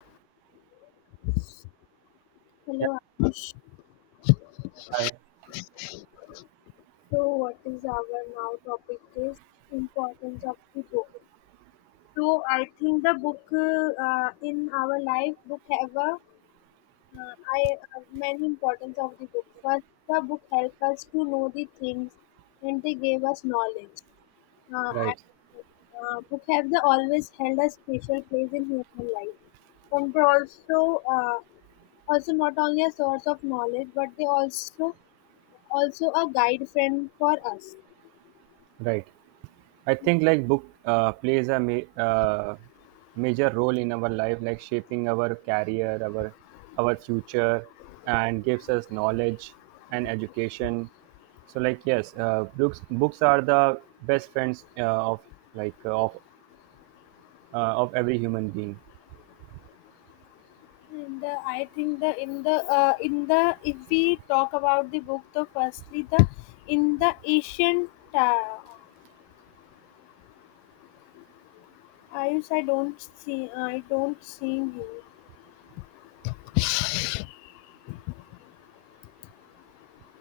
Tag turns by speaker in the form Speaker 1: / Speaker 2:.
Speaker 1: Yeah,
Speaker 2: Hello, Ash.
Speaker 1: I,
Speaker 2: So, what is our now topic is importance of the book. So, I think the book in our life, book have a I many importance of the book. First, the book help us to know the things, and they gave us knowledge. Uh, I,
Speaker 1: right,
Speaker 2: book have the always held a special place in human life, and they also also not only a source of knowledge, but they also also a guide friend for us.
Speaker 1: right. I think like book plays a major role in our life, like shaping our career, our future, and gives us knowledge and education. So like yes, books are the best friends of like of every human being.
Speaker 2: And I think the in the in the if we talk about the book, the firstly the in the ancient I don't see I don't see you.